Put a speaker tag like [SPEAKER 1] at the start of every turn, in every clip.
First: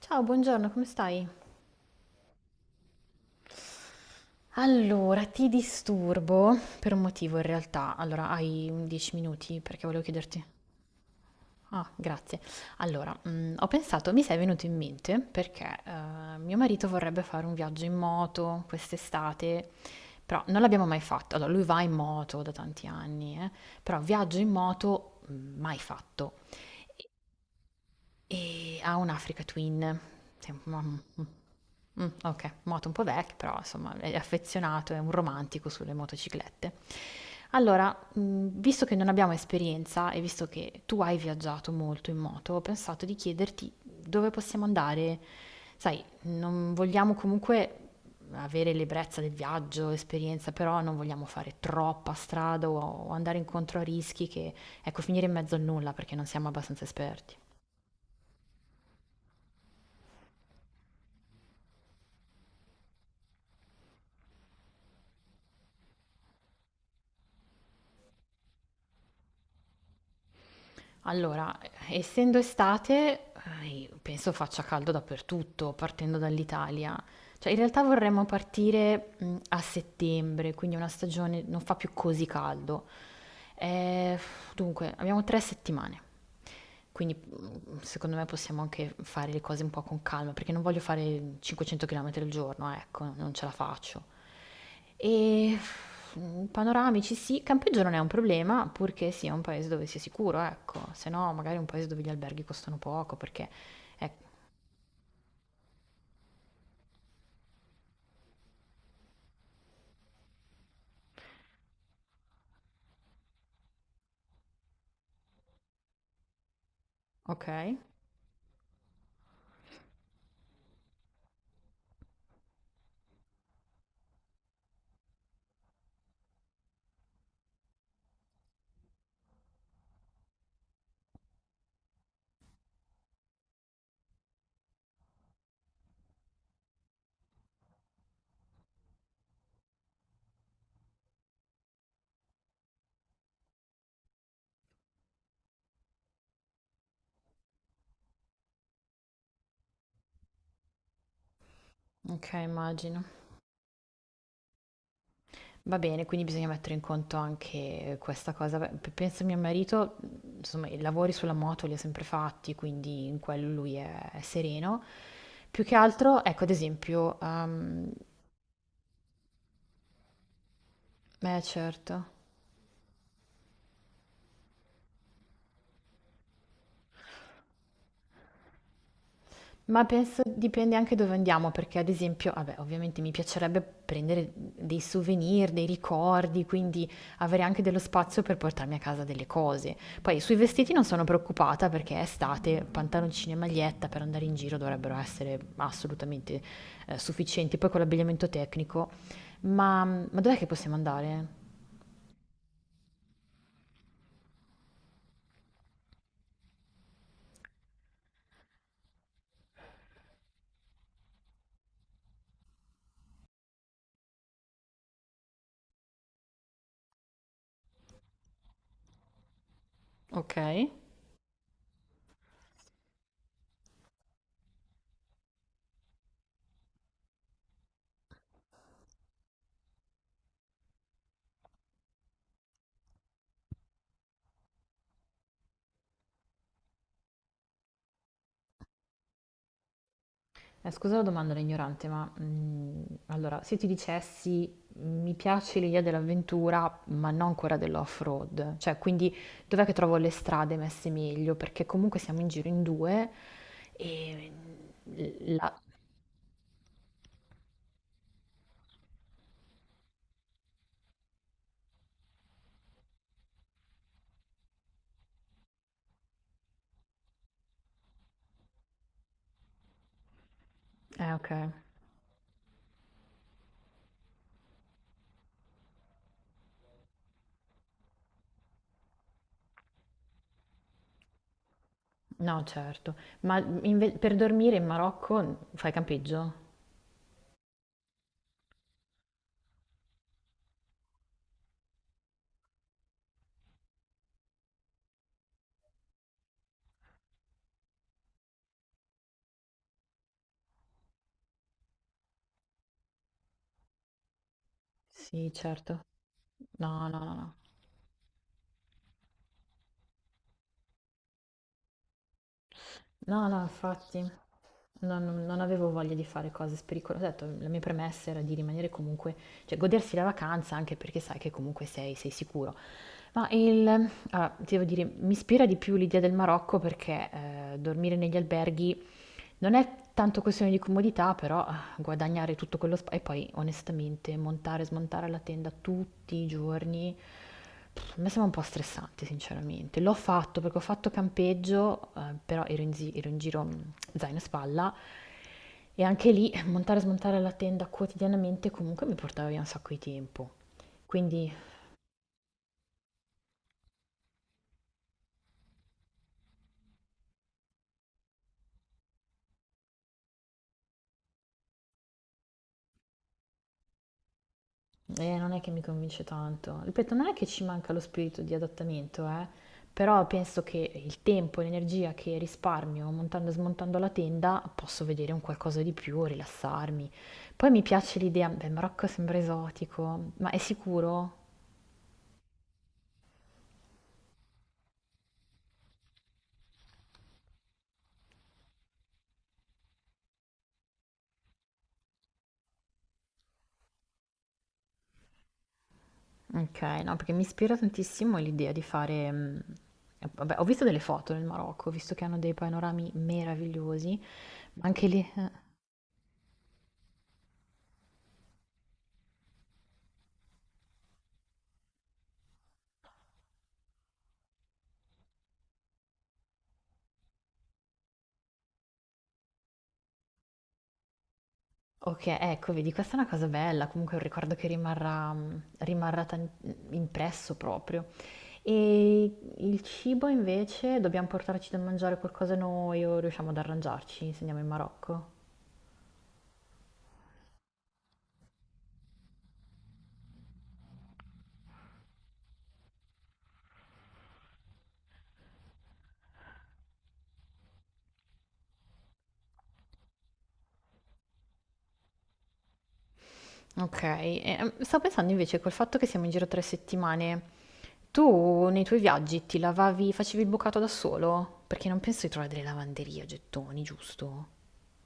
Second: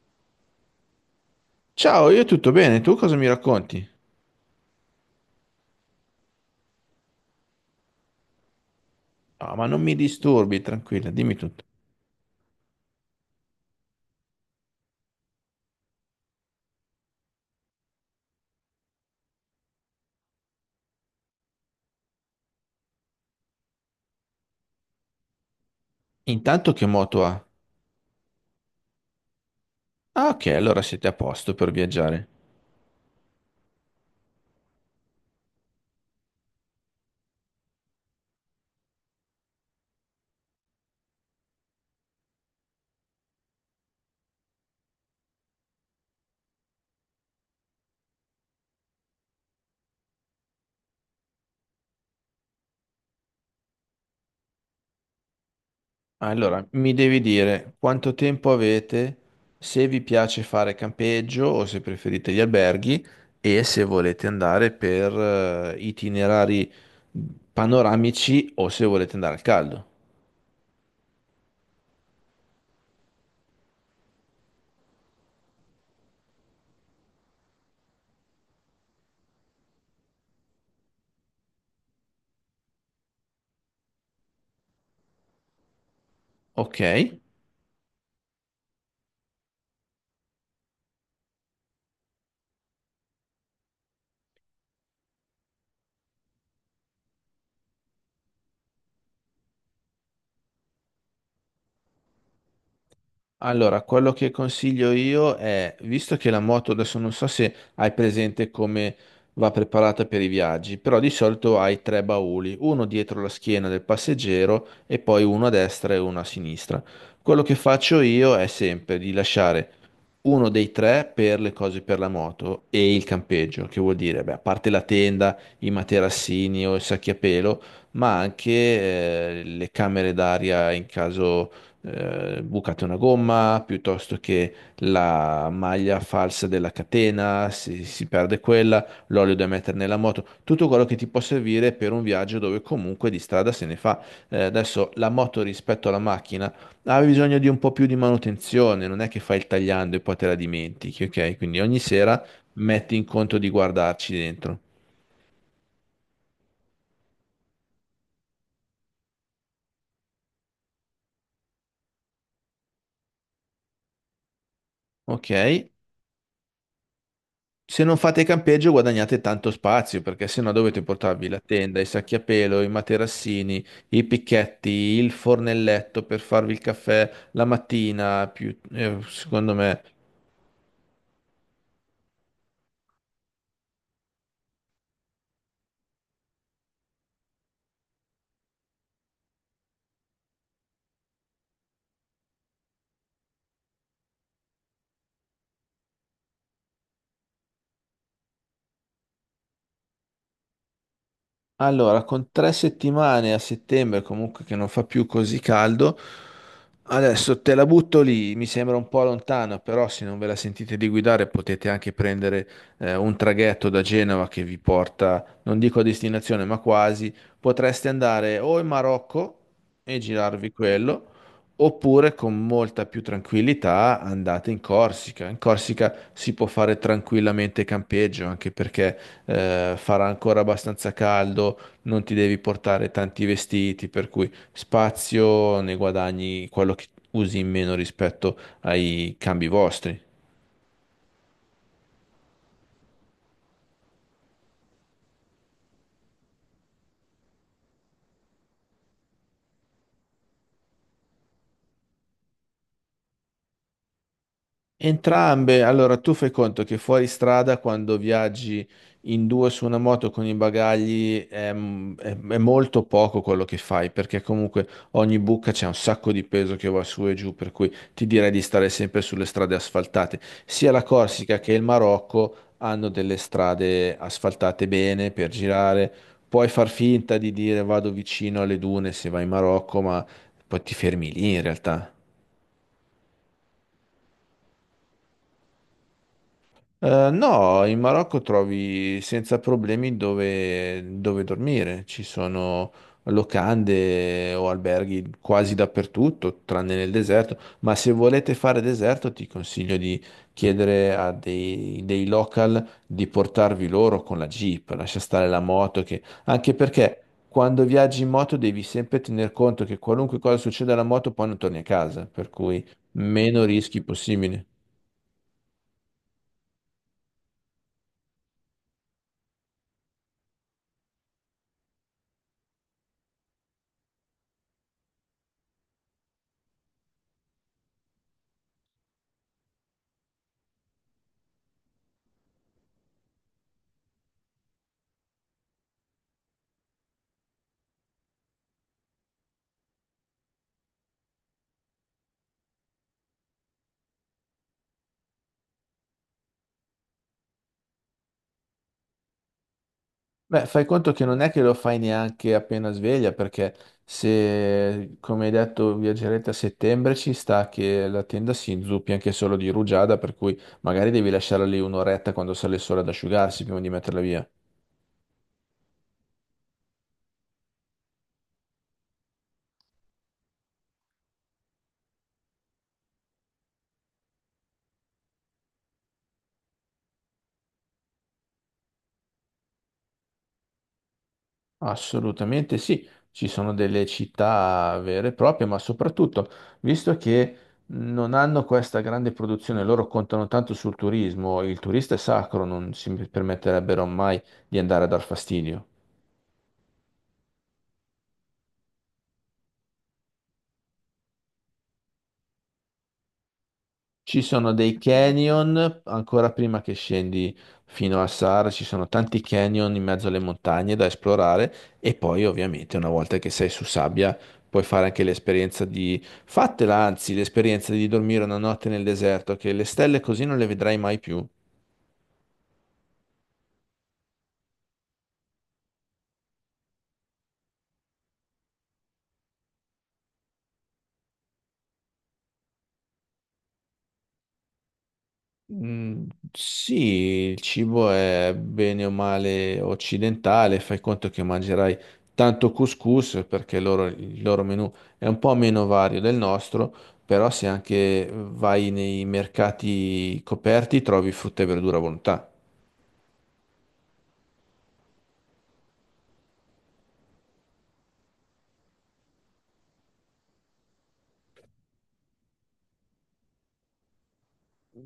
[SPEAKER 1] Ciao, buongiorno, come stai?
[SPEAKER 2] Ciao, io tutto bene, tu cosa mi racconti?
[SPEAKER 1] Allora, ti disturbo per un motivo in realtà. Allora, hai un 10
[SPEAKER 2] Ah,
[SPEAKER 1] minuti
[SPEAKER 2] ma non
[SPEAKER 1] perché
[SPEAKER 2] mi
[SPEAKER 1] volevo chiederti.
[SPEAKER 2] disturbi, tranquilla, dimmi tutto.
[SPEAKER 1] Ah, grazie. Allora, ho pensato, mi sei venuto in mente perché mio marito vorrebbe fare un viaggio in moto quest'estate, però non l'abbiamo mai fatto. Allora, lui va in moto da tanti anni, però viaggio in moto mai fatto.
[SPEAKER 2] Intanto che moto ha?
[SPEAKER 1] E ha un Africa Twin.
[SPEAKER 2] Ah, ok,
[SPEAKER 1] Sì,
[SPEAKER 2] allora siete a
[SPEAKER 1] mm,
[SPEAKER 2] posto per viaggiare.
[SPEAKER 1] Ok, moto un po' vecchia, però insomma è affezionato, è un romantico sulle motociclette. Allora, visto che non abbiamo esperienza e visto che tu hai viaggiato molto in moto, ho pensato di chiederti dove possiamo andare. Sai, non vogliamo comunque avere l'ebbrezza del viaggio, esperienza, però non vogliamo fare troppa strada o andare incontro a rischi che, ecco, finire in mezzo al nulla perché non siamo
[SPEAKER 2] Allora,
[SPEAKER 1] abbastanza
[SPEAKER 2] mi devi
[SPEAKER 1] esperti.
[SPEAKER 2] dire quanto tempo avete, se vi piace fare campeggio o se preferite gli alberghi e se volete andare per itinerari panoramici o se volete andare al caldo.
[SPEAKER 1] Allora, essendo estate, penso faccia caldo dappertutto, partendo dall'Italia. Cioè, in realtà vorremmo partire a settembre, quindi una stagione non fa più così caldo. Eh, Dunque, abbiamo 3 settimane. Quindi
[SPEAKER 2] Ok?
[SPEAKER 1] secondo me possiamo anche fare le cose un po' con calma, perché non voglio fare 500 km al giorno, ecco, non ce la faccio. E panoramici sì, campeggio non è un problema, purché sia un paese dove sia sicuro, ecco, se no magari un paese dove gli alberghi costano poco perché
[SPEAKER 2] Allora,
[SPEAKER 1] eh,
[SPEAKER 2] quello che consiglio io è, visto che la moto adesso non so se hai presente come va preparata per i viaggi, però di solito hai tre bauli, uno dietro la schiena del passeggero e poi uno a destra e uno a sinistra. Quello che
[SPEAKER 1] okay,
[SPEAKER 2] faccio io è sempre di lasciare uno dei tre per le cose per la moto e il campeggio, che vuol dire, beh, a parte la tenda, i materassini o i sacchi a pelo, ma anche le camere d'aria in caso bucate una gomma, piuttosto che la maglia falsa della catena, si perde quella, l'olio da mettere nella moto, tutto quello che ti può servire per un viaggio dove comunque di strada se ne fa. Adesso la moto rispetto alla macchina ha bisogno di un po' più di manutenzione, non è che fai il tagliando e poi te la dimentichi, ok? Quindi ogni sera
[SPEAKER 1] okay,
[SPEAKER 2] metti in
[SPEAKER 1] immagino.
[SPEAKER 2] conto di guardarci dentro.
[SPEAKER 1] Va bene, quindi bisogna mettere in conto anche questa cosa. Beh, penso a mio marito, insomma, i lavori sulla moto li ha sempre fatti, quindi in quello lui è sereno.
[SPEAKER 2] Ok.
[SPEAKER 1] Più che altro, ecco, ad esempio,
[SPEAKER 2] Se non fate campeggio guadagnate tanto spazio perché sennò dovete portarvi la
[SPEAKER 1] eh
[SPEAKER 2] tenda, i
[SPEAKER 1] certo.
[SPEAKER 2] sacchi a pelo, i materassini, i picchetti, il fornelletto per farvi il caffè la mattina, più, secondo me.
[SPEAKER 1] Ma penso dipende anche dove andiamo, perché ad esempio, vabbè, ovviamente mi piacerebbe prendere dei souvenir, dei ricordi, quindi avere anche dello spazio per portarmi a casa delle cose. Poi sui vestiti non sono preoccupata perché è estate, pantaloncini e maglietta per andare in giro dovrebbero essere assolutamente sufficienti, poi con l'abbigliamento tecnico. Ma dov'è che possiamo andare?
[SPEAKER 2] Allora, con tre settimane a settembre comunque che non fa più così caldo, adesso te la butto lì, mi sembra un po' lontano, però se non ve la sentite di guidare potete anche prendere un traghetto da Genova che vi porta, non dico a destinazione, ma quasi, potreste andare o in Marocco e
[SPEAKER 1] Ok?
[SPEAKER 2] girarvi quello, oppure con molta più tranquillità andate in Corsica. In Corsica si può fare tranquillamente campeggio, anche perché farà ancora abbastanza caldo, non ti devi portare tanti vestiti, per cui spazio ne guadagni quello che usi in meno rispetto ai cambi vostri.
[SPEAKER 1] Scusa la domanda da ignorante, ma allora, se ti dicessi mi piace l'idea dell'avventura, ma non quella dell'off-road, cioè quindi dov'è che trovo le strade messe meglio? Perché comunque siamo in giro in due. e mm, la...
[SPEAKER 2] Entrambe, allora tu fai conto che fuori strada quando viaggi in due su una moto con i bagagli è, è molto poco quello che fai perché comunque ogni buca c'è un sacco di peso che va su e giù, per cui ti direi di stare sempre sulle strade asfaltate. Sia la
[SPEAKER 1] Ok,
[SPEAKER 2] Corsica che il Marocco hanno delle strade asfaltate bene per girare, puoi far finta di dire vado vicino alle dune se vai in Marocco, ma poi ti fermi lì in realtà.
[SPEAKER 1] no, certo. Ma per dormire in Marocco fai campeggio?
[SPEAKER 2] No, in Marocco trovi senza problemi dove dormire. Ci sono locande o alberghi quasi dappertutto, tranne nel deserto. Ma se volete fare deserto, ti consiglio di chiedere a dei local di portarvi loro con la Jeep. Lascia stare
[SPEAKER 1] Sì,
[SPEAKER 2] la moto,
[SPEAKER 1] certo.
[SPEAKER 2] che... anche
[SPEAKER 1] No,
[SPEAKER 2] perché
[SPEAKER 1] no, no, no.
[SPEAKER 2] quando viaggi in moto devi sempre tener conto che qualunque cosa succeda alla moto, poi non torni a casa. Per cui
[SPEAKER 1] No, no,
[SPEAKER 2] meno rischi
[SPEAKER 1] infatti.
[SPEAKER 2] possibili.
[SPEAKER 1] Non avevo voglia di fare cose pericolose. Ho detto, la mia premessa era di rimanere comunque, cioè godersi la vacanza anche perché sai che comunque sei, sei sicuro. Ma allora, ti devo dire, mi ispira di più l'idea del Marocco perché dormire negli alberghi non è tanto questione di comodità, però guadagnare tutto quello spazio e poi onestamente montare e smontare la tenda tutti i giorni, pff, mi sembra un po' stressante sinceramente. L'ho fatto perché ho fatto campeggio, però ero ero in giro zaino e spalla e anche lì montare e smontare la tenda quotidianamente comunque mi portava via un sacco di tempo.
[SPEAKER 2] Beh, fai conto che non è
[SPEAKER 1] Quindi
[SPEAKER 2] che lo fai neanche appena sveglia, perché se, come hai detto, viaggerete a settembre, ci sta che la tenda si inzuppi anche solo di rugiada, per cui magari devi lasciarla lì un'oretta quando sale il sole ad asciugarsi prima di metterla via.
[SPEAKER 1] Non è che mi convince tanto. Ripeto, non è che ci manca lo spirito di adattamento, però penso che il tempo e l'energia che risparmio montando e smontando la tenda posso vedere un qualcosa di più, rilassarmi. Poi mi piace l'idea, beh, Marocco sembra esotico, ma è sicuro?
[SPEAKER 2] Assolutamente sì, ci sono delle città vere e proprie, ma soprattutto, visto che non hanno questa grande produzione, loro contano tanto sul turismo, il turista è sacro, non si permetterebbero mai di andare a dar fastidio.
[SPEAKER 1] Ok, no, perché mi ispira tantissimo l'idea di vabbè, ho visto delle foto nel Marocco, ho visto che hanno dei panorami meravigliosi,
[SPEAKER 2] Ci sono
[SPEAKER 1] ma
[SPEAKER 2] dei
[SPEAKER 1] anche lì... eh,
[SPEAKER 2] canyon, ancora prima che scendi fino a Sahara, ci sono tanti canyon in mezzo alle montagne da esplorare e poi ovviamente una volta che sei su sabbia puoi fare anche l'esperienza di... Fatela anzi, l'esperienza di dormire una notte nel deserto, che le stelle così non le vedrai mai più.
[SPEAKER 1] okay, ecco vedi questa è una cosa bella, comunque è un ricordo che rimarrà impresso proprio. E il cibo invece, dobbiamo portarci da mangiare qualcosa noi o riusciamo ad arrangiarci se andiamo in Marocco?
[SPEAKER 2] Mm, sì, il cibo è bene o male occidentale, fai conto che mangerai tanto couscous perché il loro menù è un po' meno vario del nostro, però se anche vai nei mercati coperti trovi frutta e verdura a volontà.
[SPEAKER 1] Okay, e, stavo pensando invece col fatto che siamo in giro 3 settimane, tu nei tuoi viaggi ti lavavi facevi il bucato da solo? Perché non penso di trovare delle lavanderie a gettoni, giusto?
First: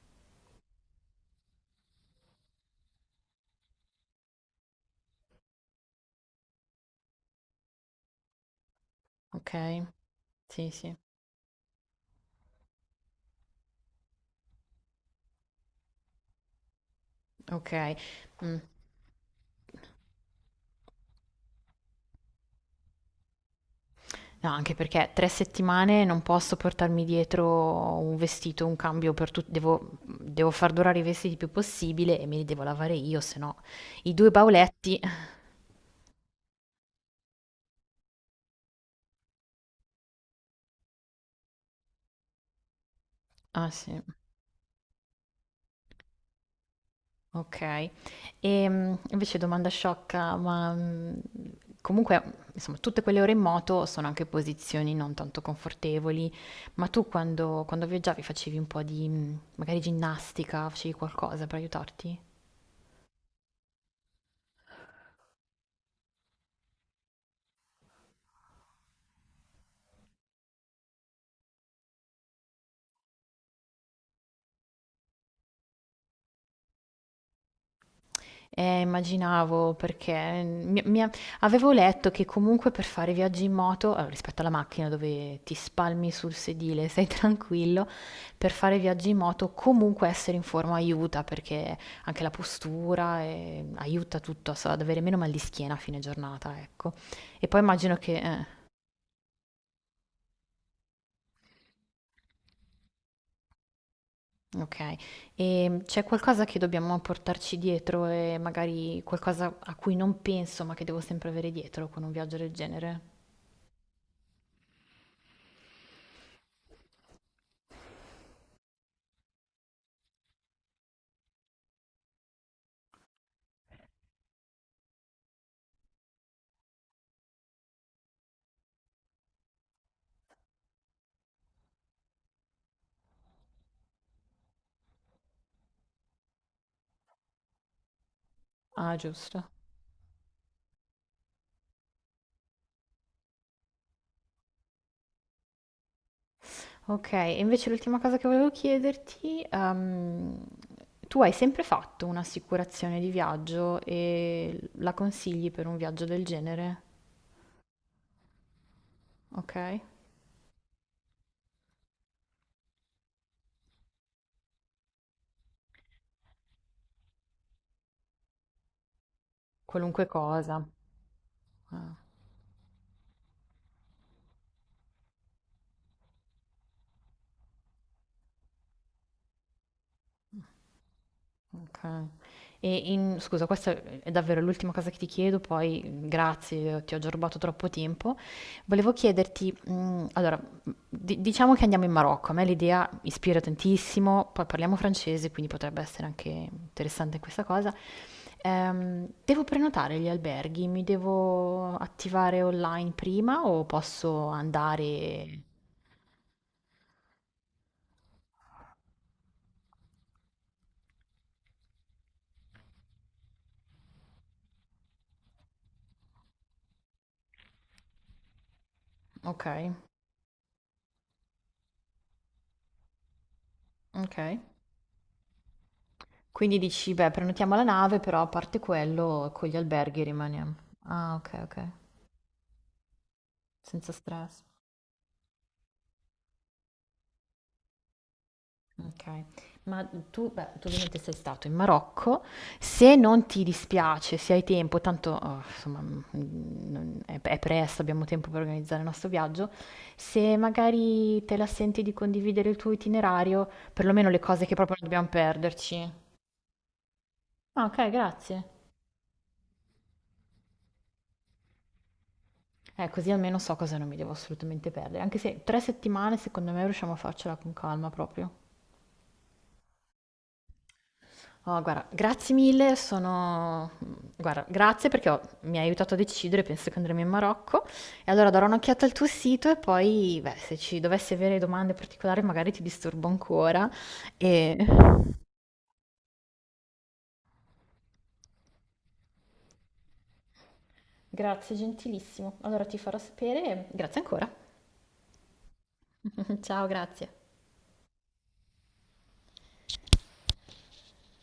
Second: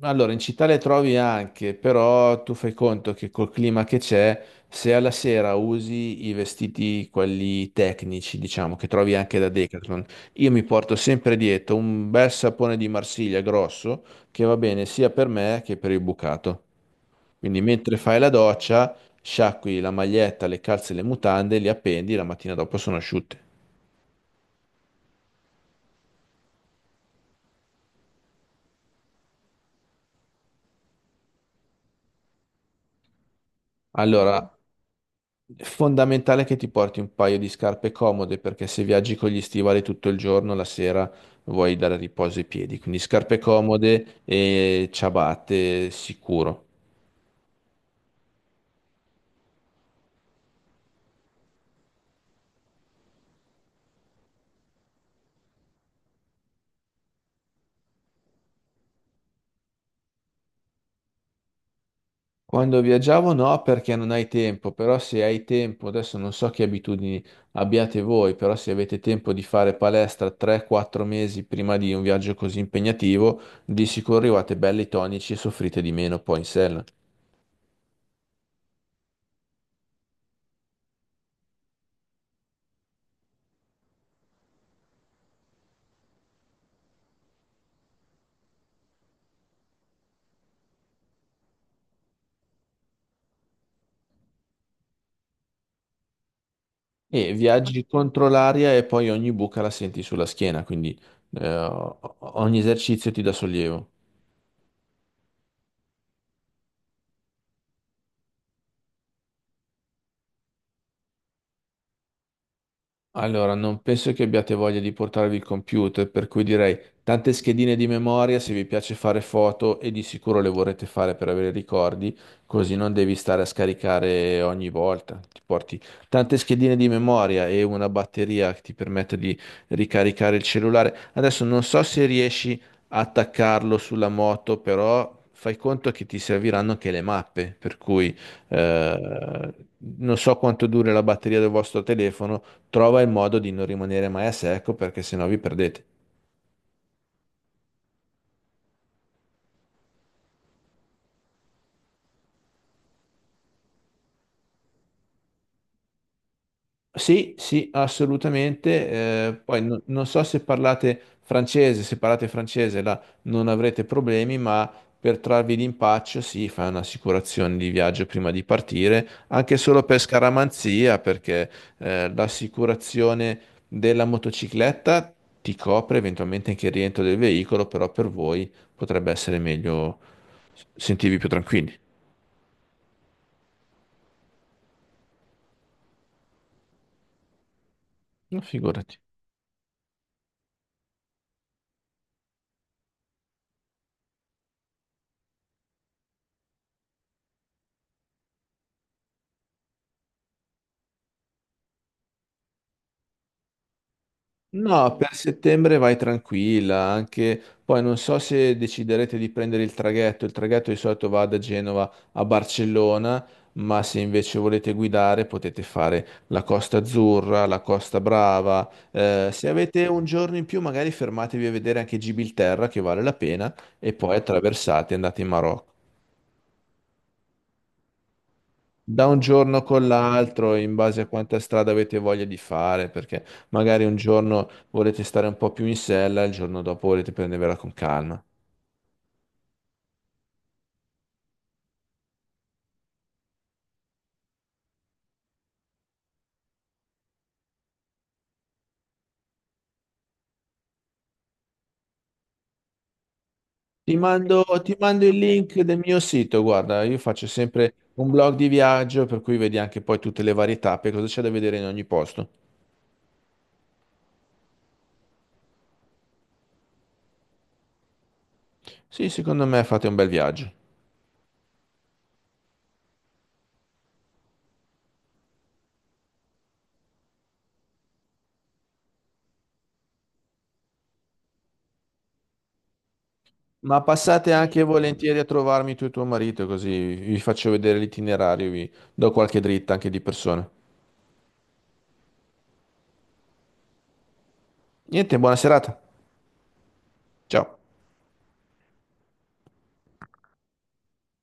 [SPEAKER 2] Allora, in città le trovi anche, però tu fai conto che col clima che c'è, se alla sera usi i vestiti, quelli tecnici, diciamo, che trovi anche da
[SPEAKER 1] Okay,
[SPEAKER 2] Decathlon, io mi
[SPEAKER 1] sì, sì,
[SPEAKER 2] porto sempre dietro un bel sapone di Marsiglia grosso che va bene sia per me che per il bucato. Quindi mentre
[SPEAKER 1] okay.
[SPEAKER 2] fai la
[SPEAKER 1] Mh.
[SPEAKER 2] doccia, sciacqui la maglietta, le calze e le mutande, li appendi, la mattina dopo sono asciutte.
[SPEAKER 1] No, anche perché 3 settimane non posso portarmi dietro un vestito, un cambio per tutti, devo, devo far durare i vestiti il più possibile e me li devo lavare io, se no i due
[SPEAKER 2] Allora,
[SPEAKER 1] bauletti.
[SPEAKER 2] è fondamentale che ti porti un paio di scarpe comode perché se viaggi con gli stivali tutto il giorno, la sera vuoi dare riposo ai piedi. Quindi scarpe
[SPEAKER 1] Ah sì,
[SPEAKER 2] comode e ciabatte sicuro.
[SPEAKER 1] ok. E invece domanda sciocca, ma comunque, insomma, tutte quelle ore in moto sono anche posizioni non tanto confortevoli, ma tu quando viaggiavi facevi un po' di, magari ginnastica, facevi qualcosa per aiutarti?
[SPEAKER 2] Quando viaggiavo no perché non hai tempo, però se hai tempo, adesso non so che abitudini abbiate voi, però se avete tempo di fare palestra 3-4 mesi prima di un viaggio così impegnativo, di sicuro arrivate belli tonici e soffrite di meno poi in sella.
[SPEAKER 1] Immaginavo perché avevo letto che comunque per fare viaggi in moto, allora, rispetto alla macchina dove ti spalmi sul sedile, sei tranquillo, per fare viaggi in moto comunque essere in forma aiuta perché anche la postura aiuta tutto so, ad avere meno mal di schiena a fine giornata, ecco.
[SPEAKER 2] E
[SPEAKER 1] E poi
[SPEAKER 2] viaggi
[SPEAKER 1] immagino che...
[SPEAKER 2] contro
[SPEAKER 1] eh,
[SPEAKER 2] l'aria e poi ogni buca la senti sulla schiena, quindi ogni esercizio ti dà sollievo.
[SPEAKER 1] ok, e c'è qualcosa che dobbiamo portarci dietro e magari qualcosa a cui non penso ma che devo sempre avere dietro con un viaggio del genere?
[SPEAKER 2] Allora, non penso che abbiate voglia di portarvi il computer, per cui direi tante schedine di memoria se vi piace fare foto e di sicuro le vorrete fare per avere ricordi, così non devi stare a scaricare ogni volta. Ti porti tante schedine di memoria e una batteria che ti permette di ricaricare il cellulare. Adesso non so se riesci a attaccarlo sulla moto, però fai conto che ti serviranno anche le mappe, per cui
[SPEAKER 1] Ah, giusto.
[SPEAKER 2] eh, non so quanto dura la batteria del vostro telefono, trova il modo di non rimanere mai a secco perché sennò vi perdete.
[SPEAKER 1] Ok, e invece l'ultima cosa che volevo chiederti, tu hai sempre fatto un'assicurazione di viaggio e la consigli per un viaggio del genere?
[SPEAKER 2] Sì, sì, assolutamente. Eh, poi
[SPEAKER 1] Ok?
[SPEAKER 2] non so se parlate francese, se parlate francese là non avrete problemi, ma per trarvi d'impaccio, sì, fai un'assicurazione di viaggio prima di partire, anche solo per
[SPEAKER 1] Qualunque cosa.
[SPEAKER 2] scaramanzia, perché
[SPEAKER 1] Eh.
[SPEAKER 2] l'assicurazione della motocicletta ti copre eventualmente anche il rientro del veicolo, però per voi potrebbe essere meglio sentirvi più tranquilli.
[SPEAKER 1] Okay. E in scusa, questa è davvero l'ultima cosa che ti chiedo, poi grazie, ti ho già rubato troppo tempo.
[SPEAKER 2] No,
[SPEAKER 1] Volevo
[SPEAKER 2] figurati.
[SPEAKER 1] chiederti, allora, di diciamo che andiamo in Marocco, a me l'idea ispira tantissimo, poi parliamo francese, quindi potrebbe essere anche interessante questa cosa. Devo prenotare gli alberghi? Mi devo attivare online prima o posso
[SPEAKER 2] No, per
[SPEAKER 1] andare.
[SPEAKER 2] settembre vai tranquilla, anche poi non so se deciderete di prendere il traghetto di solito va da Genova a Barcellona, ma se invece volete guidare potete fare la Costa Azzurra, la Costa Brava. Se
[SPEAKER 1] Okay,
[SPEAKER 2] avete un giorno in più magari fermatevi a vedere anche Gibilterra che vale la pena e poi
[SPEAKER 1] okay.
[SPEAKER 2] attraversate e andate in Marocco.
[SPEAKER 1] Quindi dici, beh, prenotiamo la nave, però a parte
[SPEAKER 2] Da un
[SPEAKER 1] quello, con gli
[SPEAKER 2] giorno con
[SPEAKER 1] alberghi rimaniamo.
[SPEAKER 2] l'altro, in base a
[SPEAKER 1] Ah,
[SPEAKER 2] quanta
[SPEAKER 1] ok, ok,
[SPEAKER 2] strada avete voglia di fare, perché magari
[SPEAKER 1] senza
[SPEAKER 2] un
[SPEAKER 1] stress.
[SPEAKER 2] giorno volete stare un po' più in sella, il giorno dopo volete prendervela con calma.
[SPEAKER 1] Ok, ma tu, beh, tu ovviamente sei stato in Marocco, se non ti dispiace, se hai tempo, tanto insomma è presto, abbiamo tempo per organizzare il nostro viaggio, se magari te la senti di condividere il tuo itinerario, perlomeno le cose che
[SPEAKER 2] Ti
[SPEAKER 1] proprio non
[SPEAKER 2] mando
[SPEAKER 1] dobbiamo
[SPEAKER 2] il link del
[SPEAKER 1] perderci.
[SPEAKER 2] mio sito, guarda, io faccio
[SPEAKER 1] Ah,
[SPEAKER 2] sempre
[SPEAKER 1] ok,
[SPEAKER 2] un blog
[SPEAKER 1] grazie.
[SPEAKER 2] di viaggio, per cui vedi anche poi tutte le varie tappe, cosa c'è da vedere in ogni posto.
[SPEAKER 1] Così almeno so cosa non mi devo assolutamente perdere, anche se 3 settimane secondo me riusciamo a farcela con calma proprio.
[SPEAKER 2] Sì, secondo me fate un bel viaggio.
[SPEAKER 1] Oh, guarda, grazie mille, guarda, grazie perché mi hai aiutato a decidere, penso che andremo in Marocco. E allora darò un'occhiata al tuo sito e poi, beh, se ci dovessi avere domande particolari magari ti disturbo ancora.
[SPEAKER 2] Ma passate
[SPEAKER 1] E...
[SPEAKER 2] anche volentieri a trovarmi tu e tuo marito, così vi faccio vedere l'itinerario, vi do qualche dritta anche di persona.
[SPEAKER 1] Grazie, gentilissimo. Allora ti farò sapere. E grazie ancora.
[SPEAKER 2] Niente, buona serata.
[SPEAKER 1] Ciao, grazie.
[SPEAKER 2] Ciao.